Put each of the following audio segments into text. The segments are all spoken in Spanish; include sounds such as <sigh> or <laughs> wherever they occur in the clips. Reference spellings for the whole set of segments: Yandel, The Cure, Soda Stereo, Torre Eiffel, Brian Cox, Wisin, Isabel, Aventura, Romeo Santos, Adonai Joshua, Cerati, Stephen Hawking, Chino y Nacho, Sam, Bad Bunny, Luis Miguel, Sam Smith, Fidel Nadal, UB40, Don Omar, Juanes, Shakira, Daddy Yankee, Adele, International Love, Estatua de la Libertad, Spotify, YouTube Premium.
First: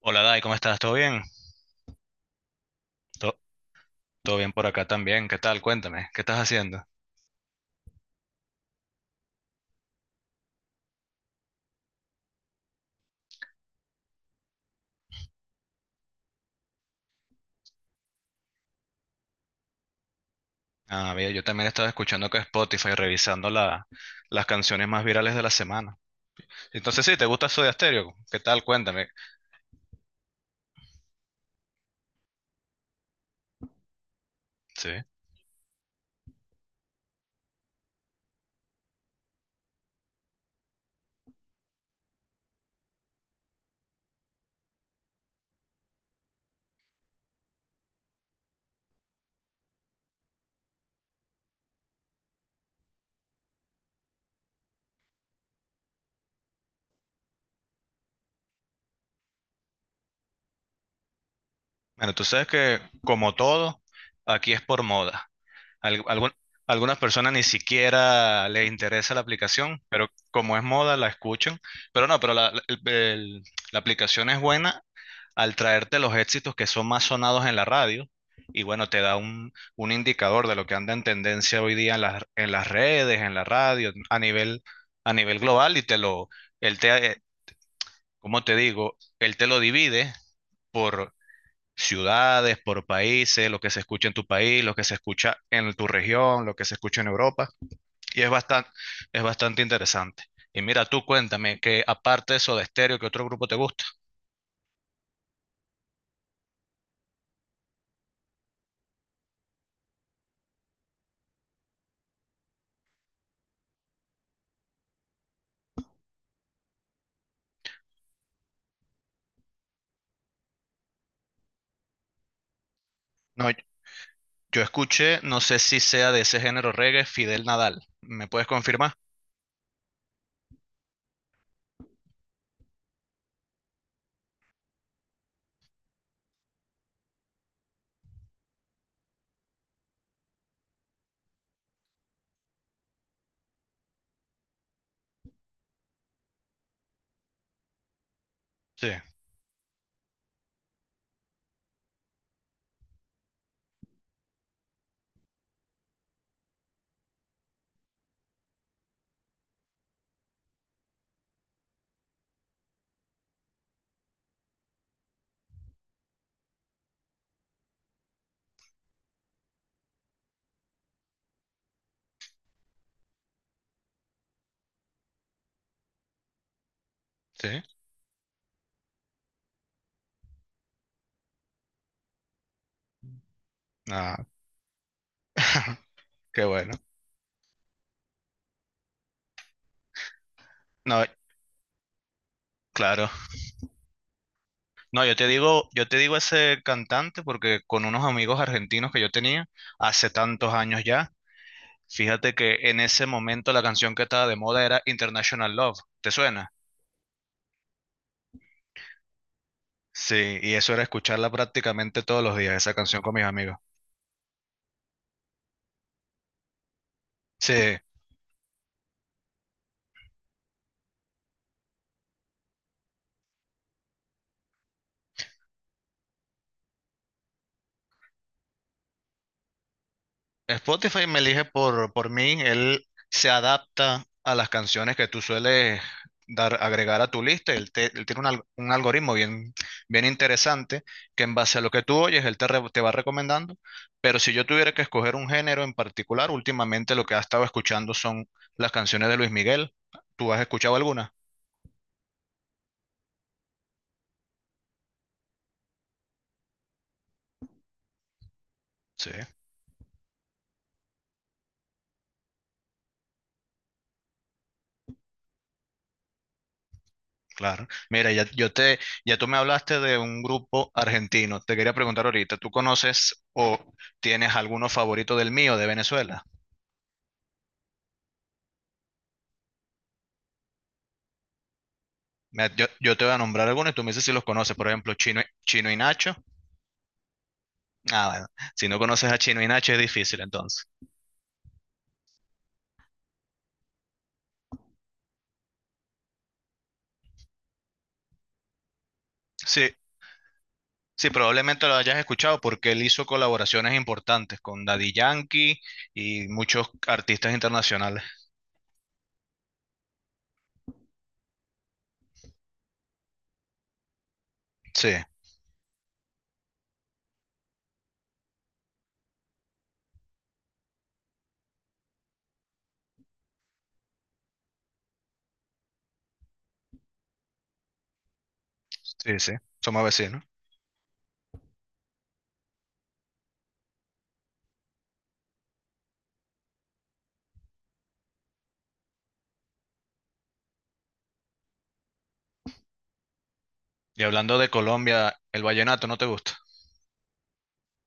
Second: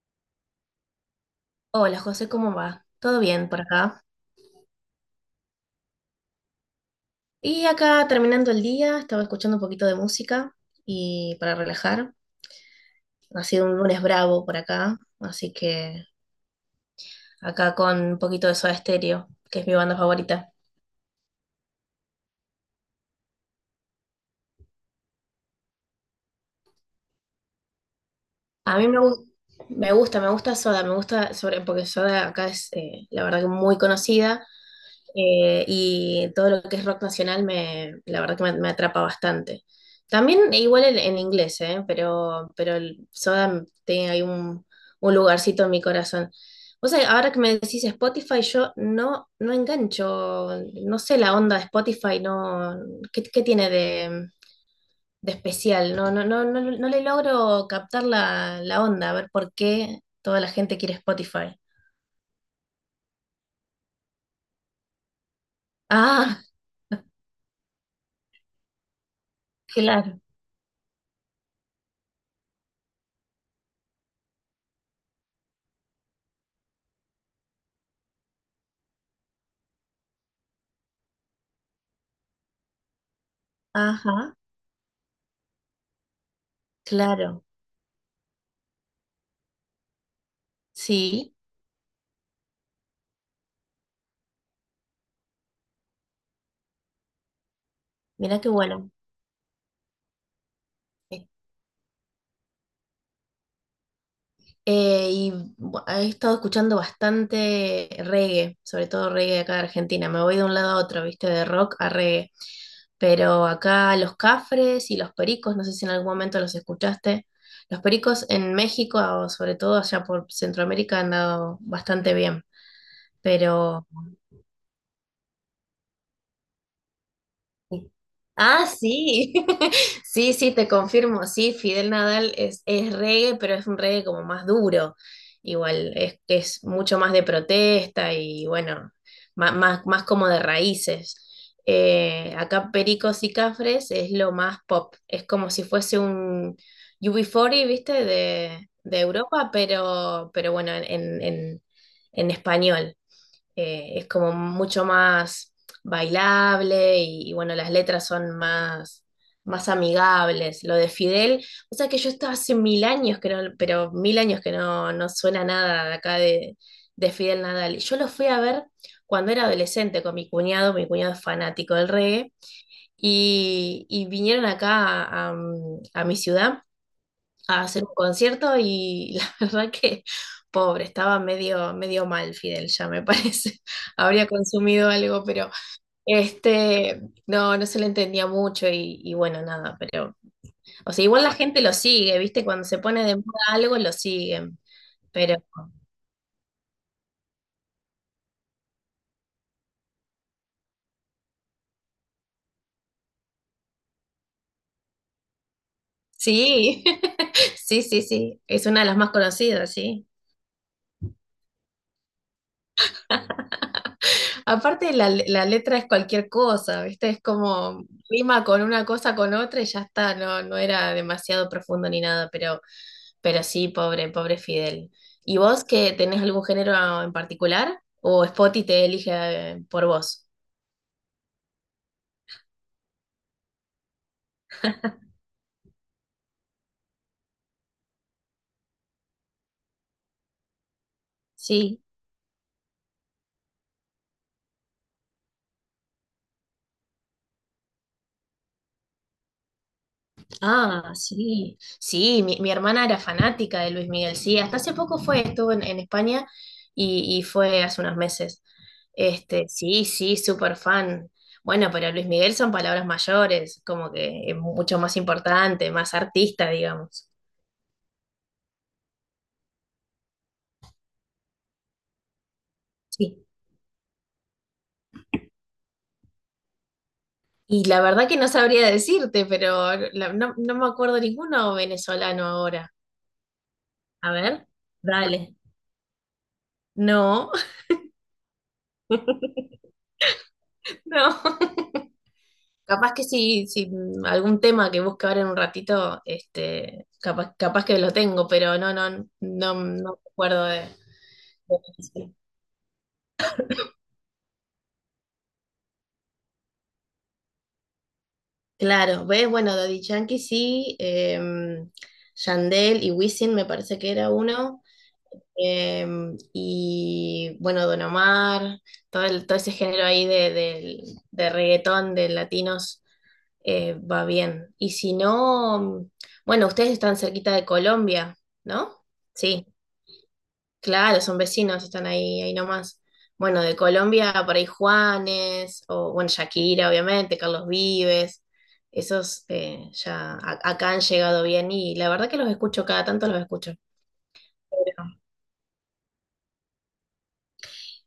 Hola Dai, ¿cómo estás? ¿Todo bien? Hola José, ¿cómo va? ¿Todo To- bien por acá? Todo bien por acá también. ¿Qué tal? Cuéntame, ¿qué estás haciendo? Y acá terminando el día, estaba escuchando un poquito de música y para relajar. Ha sido un lunes bravo por acá, así que acá con un poquito de Soda Stereo, que es mi banda favorita. Ah, bien, yo también estaba escuchando que Spotify, revisando las canciones más virales de la semana. Entonces sí, ¿te gusta Soda Stereo? ¿Qué tal? A mí me, Cuéntame. gu- me gusta, Soda, me gusta sobre, porque Soda acá es la verdad que muy conocida. Sí. Y todo lo que es rock nacional me, la verdad que me atrapa bastante. También igual en inglés, ¿eh? Pero el Soda tiene ahí un lugarcito en mi corazón. O sea, ahora que me decís Spotify, yo no, no engancho, no sé la onda de Spotify, no, ¿qué tiene de especial? No, no, no, no, no le logro captar la onda, a ver por qué toda la gente quiere Spotify. Bueno, tú sabes que como todo, aquí es por moda. Al- algún- Ah, Algunas personas ni siquiera les interesa la aplicación, pero <laughs> claro, como es moda, la escuchan. Pero no, pero la aplicación es buena al traerte los éxitos que son más sonados en la radio. Y bueno, te da un indicador de lo que anda en tendencia hoy día en en las redes, en la radio, ajá, a nivel global. Y te lo, él te, claro, ¿cómo te digo? Él te lo divide por sí. ciudades, por países, lo que se escucha en tu país, lo que se escucha en tu región, lo que se escucha en Europa. Y Mira qué bueno. es bastante interesante. Y mira, tú Sí. cuéntame que aparte de Soda Stereo, ¿qué otro grupo te gusta? Eh, y he estado escuchando bastante reggae, sobre todo reggae acá de Argentina. Me voy de un lado a otro, viste, de rock a reggae. Pero acá los Cafres y los Pericos, no sé si en algún momento los escuchaste. Los Pericos en México, o sobre todo allá por Centroamérica, han dado bastante bien. No, Pero yo escuché, no sé si sea de ese género reggae, Fidel Nadal. sí. ¿Me puedes Ah, confirmar? sí, <laughs> sí, sí, te confirmo, sí, Fidel Nadal es reggae, pero es un reggae como más duro, igual, es mucho más de protesta y bueno, más, más, como de raíces. Acá Pericos y Cafres es lo más pop, es como si fuese un UB40, ¿viste? Sí, De Europa, pero bueno, en español, es como mucho más bailable y bueno, las letras son más, más amigables. Lo de Fidel, o sea que yo estaba hace mil años que no, pero mil años que no, no suena nada de acá de Fidel Nadal. Yo lo fui a ver cuando era adolescente con mi cuñado es fanático del reggae, y vinieron acá a mi ciudad sí. a hacer un concierto y <laughs> la verdad que pobre, estaba medio, medio mal Fidel, ya me parece. <laughs> Ah, Habría consumido algo, pero <laughs> qué bueno. este, no, no se le entendía mucho y bueno, nada, pero, o sea, No, igual la gente lo sigue, ¿viste? Cuando se pone claro. de moda algo, lo siguen, No, pero yo te digo ese cantante porque con unos amigos argentinos que yo tenía hace tantos años ya, fíjate que en ese momento la canción que estaba de moda era International Love. ¿Te suena? sí, <laughs> sí, sí, sí, es una de las más conocidas, sí. Sí, y eso era escucharla prácticamente todos los días, esa canción con mis amigos. Aparte, la letra es cualquier cosa, ¿viste? Es Sí, como rima con una cosa, con otra y ya está, no, no era demasiado profundo ni nada, pero... Pero sí, pobre, pobre Fidel. ¿Y vos que tenés algún género en particular? ¿O Spotty te elige por vos? Spotify me elige por mí, él se adapta a las canciones que tú sueles dar, agregar a tu lista, él, él tiene un algoritmo bien, bien interesante que en base a lo Sí. que tú oyes, él te, te va recomendando, pero si yo tuviera que escoger un género en particular, últimamente lo que ha estado escuchando son las canciones de Luis Miguel, ¿tú has escuchado Ah, alguna? sí. Sí, mi hermana era fanática de Luis Miguel. Sí, hasta hace poco fue, estuvo en España y fue hace unos meses. Sí. Este, sí, sí, súper fan. Bueno, pero Luis Miguel son palabras mayores, como que es mucho más importante, más artista, digamos. Claro. Mira, ya, yo te, ya tú me hablaste de un grupo argentino. Te quería preguntar ahorita, ¿tú conoces o tienes alguno favorito del mío de Venezuela? Y la verdad que no sabría decirte, pero no, no me acuerdo ninguno venezolano Yo, ahora. yo te voy a nombrar algunos y tú me dices si A los ver, conoces. Por ejemplo, Chino, dale. Chino y Nacho. No, Ah, bueno. Si no conoces a Chino y Nacho es difícil entonces. <laughs> no. Capaz que si algún tema que busque ahora en un ratito, este, capaz, capaz que lo tengo, pero no, no, no, no Sí, me acuerdo de, sí, probablemente lo hayas de- escuchado porque él hizo colaboraciones importantes con Daddy Yankee y muchos artistas internacionales. Claro, ves, bueno, Daddy Yankee sí, Yandel y Wisin me parece que era uno. Sí, Em, y bueno, Don Omar, todo, todo ese género ahí de reggaetón, de latinos, va bien. Y si no, bueno, ustedes están cerquita de Colombia, ¿no? sí, sí. Sí, Somos vecinos. claro, son vecinos, están ahí, ahí nomás. Bueno, de Colombia por ahí Juanes, o bueno, Shakira, obviamente, Carlos Vives, esos ya acá han llegado bien y la verdad que los escucho, cada tanto los escucho. Y hablando de Colombia, ¿el vallenato no te gusta?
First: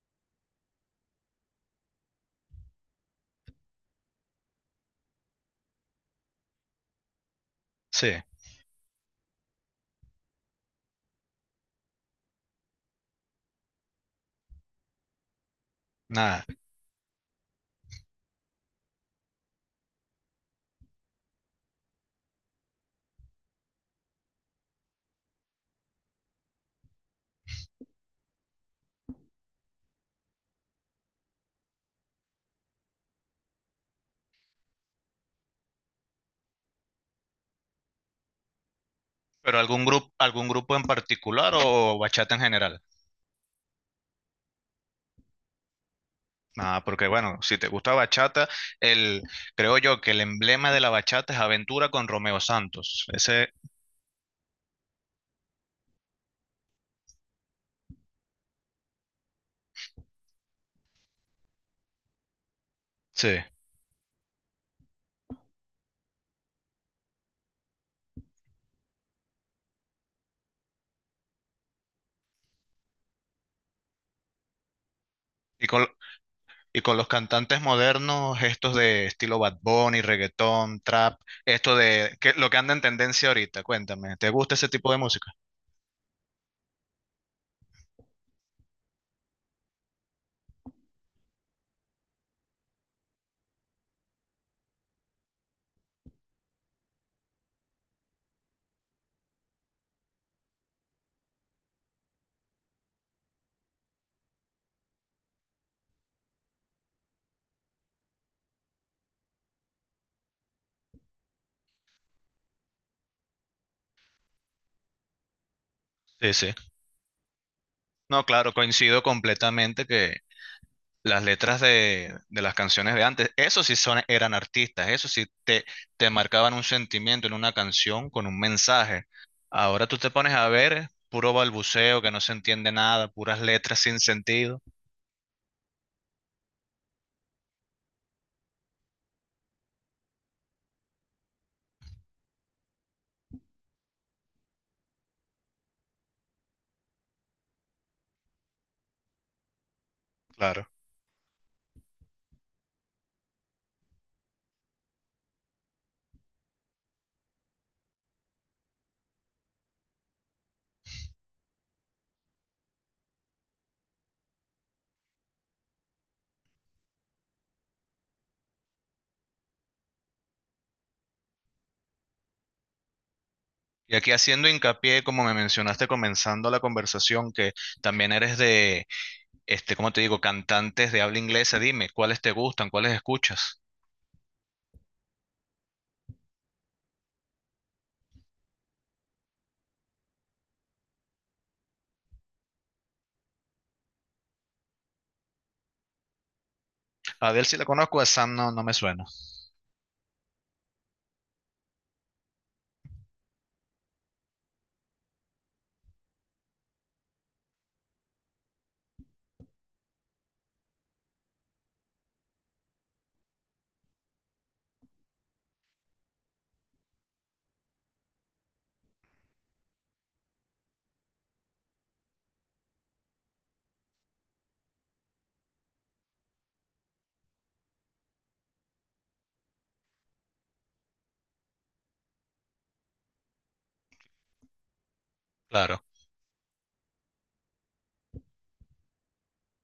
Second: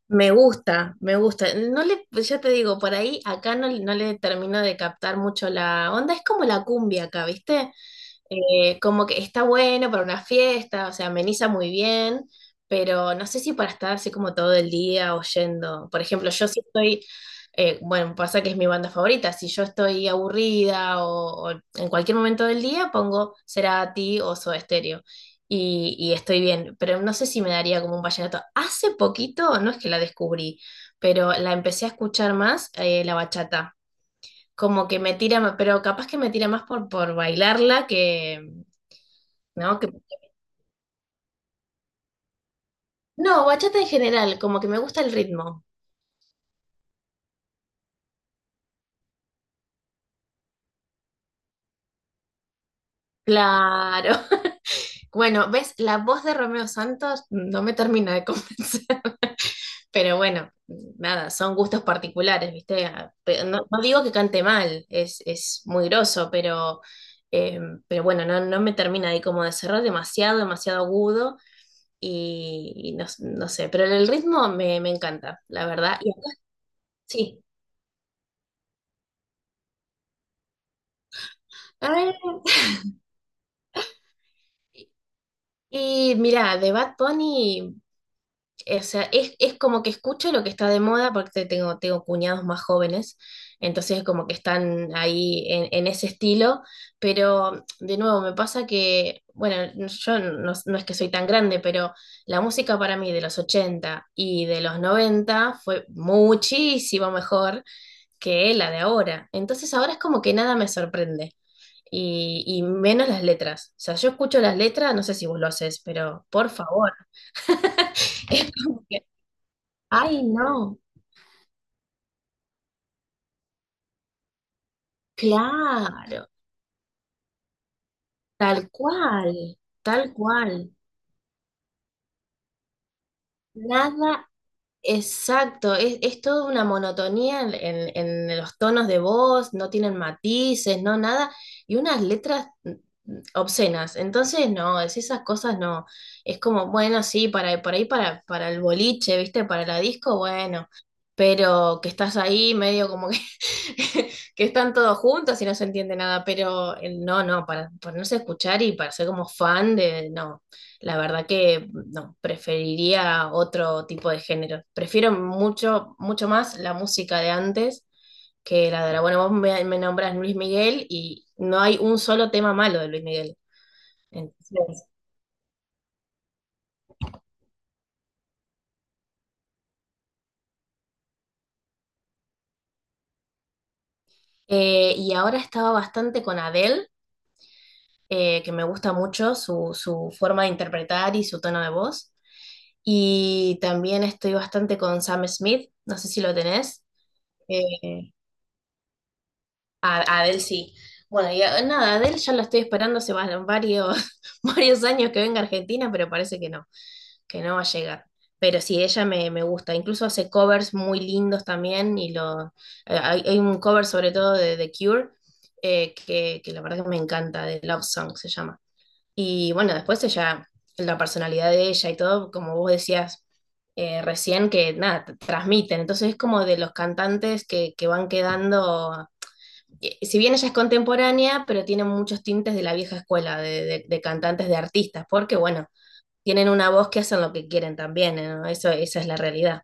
Me gusta, me gusta. No le, pues ya te digo, por ahí acá no, no le termino de captar mucho la onda. Es como la cumbia acá, ¿viste? Sí. Como que está bueno para una fiesta, o sea, ameniza muy bien, pero no sé si para estar así como todo el día oyendo. Por ejemplo, Nada. yo sí estoy, bueno, pasa que es mi banda favorita, si yo estoy aburrida o en cualquier momento del día pongo Cerati o Soda Stereo y estoy bien, pero no sé si me daría como un vallenato. Hace poquito, no es que la descubrí, pero la empecé a escuchar más, la bachata como que me tira más, pero capaz que me tira más por bailarla que, ¿Pero ¿no? Que, algún grupo en particular o bachata en general? no, bachata en general, como que me gusta el ritmo. Ah, porque bueno, si te gusta bachata, el, creo yo que el emblema de la bachata es Aventura con Romeo Santos. Ese, Claro. <laughs> Bueno, ves, la voz de Romeo Santos no me termina de convencer, <laughs> pero bueno, nada, son gustos particulares, ¿viste? Sí. No, no digo que cante mal, es muy groso, eh, pero bueno, no, no me termina ahí como de cerrar demasiado, demasiado agudo y no, no sé, pero el ritmo me encanta, la Y con, verdad. y con los Sí. cantantes modernos, estos de estilo Bad Bunny, reggaetón, trap, esto de que, Ah, lo que anda en tendencia ahorita, cuéntame, ¿te gusta ese tipo de música? y mira, de Bad Bunny, o sea, es como que escucho lo que está de moda porque tengo, tengo cuñados más jóvenes, entonces como que están ahí en ese estilo, pero de nuevo me pasa que, bueno, no, yo no, no es que soy tan grande, pero la música para mí de los 80 y de los 90 fue muchísimo mejor que la de ahora. Entonces ahora es como que nada me sorprende. Y menos las letras. O sea, yo escucho las letras, no sé si vos lo haces, pero Sí, por sí. favor. No, <laughs> Es claro, como coincido que, completamente que ay, no, las letras de las canciones de antes, esos sí son, eran artistas, esos sí te claro, marcaban un sentimiento en una canción con un tal mensaje. cual, Ahora tú te tal pones a cual. ver puro balbuceo que no se entiende nada, puras letras sin Nada. sentido. Exacto, es toda una monotonía en los tonos de voz, no tienen matices, no nada, y unas letras obscenas. Entonces, no, es esas cosas no. Es como, bueno, sí, para, por ahí para el boliche, ¿viste? Para la disco, Claro. bueno, pero que estás ahí medio como que <laughs> que están todos juntos y no se entiende nada, pero no, no, para ponerse a escuchar y para ser como fan de, no, la verdad que no, preferiría otro tipo de género. Prefiero mucho, mucho más la música de antes que la de ahora. Bueno, vos me nombras Luis Miguel y no hay un solo tema malo de Luis Miguel. Y aquí haciendo Entonces, hincapié, como me mencionaste comenzando la conversación, que también eres de, este, ¿cómo te digo?, cantantes de habla inglesa, dime, ¿cuáles te gustan? ¿Cuáles escuchas? Y ahora estaba bastante con Adele, que me gusta mucho su forma de interpretar y su tono de voz. Y también estoy bastante con Sam Smith, no sé si lo tenés. A Adele sí la conozco, a Eh, Sam no, no me suena. A Adele sí. Bueno, nada, Adele ya lo estoy esperando hace varios, <laughs> varios años que venga a Argentina, pero parece que no va a llegar. Pero sí, ella me gusta. Incluso hace covers muy lindos también, hay un cover sobre todo de The Cure, que la verdad que me encanta, de Love Song se llama. Y bueno, después ella, la personalidad de ella y todo, como vos decías recién, que nada, transmiten. Entonces es como de los cantantes que van quedando, si bien ella es contemporánea, pero tiene muchos tintes de la vieja escuela, de cantantes, de artistas, porque bueno, Claro. tienen una voz que hacen lo que quieren también, ¿no? Eso, esa es la realidad.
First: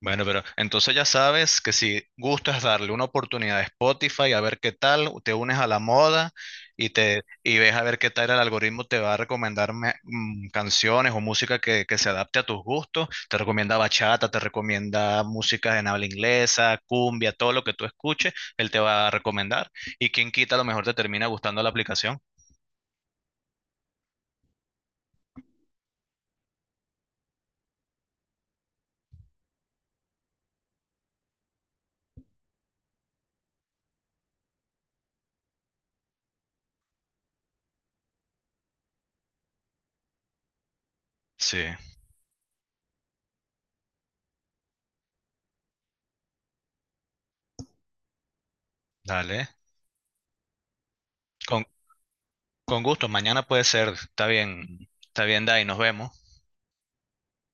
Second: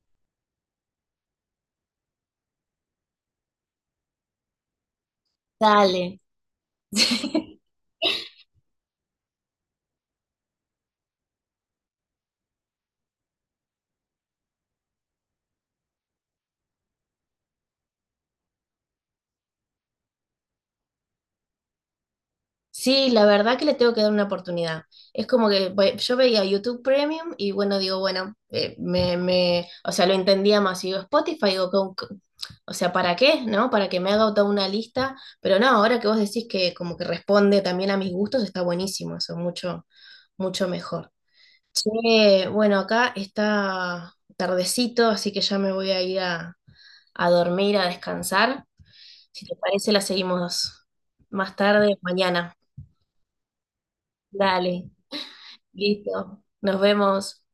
Bueno, pero entonces ya sabes que si gustas darle una oportunidad a Spotify a ver qué tal, te unes a la Dale. moda y te y <laughs> ves a ver qué tal el algoritmo te va a recomendar canciones o música que se adapte a tus gustos. Te recomienda bachata, te recomienda música en habla inglesa, cumbia, todo lo que tú escuches, él te va a recomendar. Y quien quita, a lo mejor te termina gustando la aplicación. Sí, la verdad que le tengo que dar una oportunidad. Es como que bueno, yo veía YouTube Premium y bueno, digo, bueno, me, o sea, lo entendía más. Y digo, Spotify, digo, o sea, ¿para qué? ¿No? Para que me haga toda una lista. Pero no, ahora que vos decís que como que responde también a mis gustos, está buenísimo, eso, mucho, mucho mejor. Sí, Che, bueno, acá está tardecito, así que ya me voy a ir a dormir, a descansar. Si dale. te parece, la seguimos más Con, tarde, mañana. con gusto, mañana puede ser. Dale. Está bien, Dai, nos vemos. Listo. Nos vemos.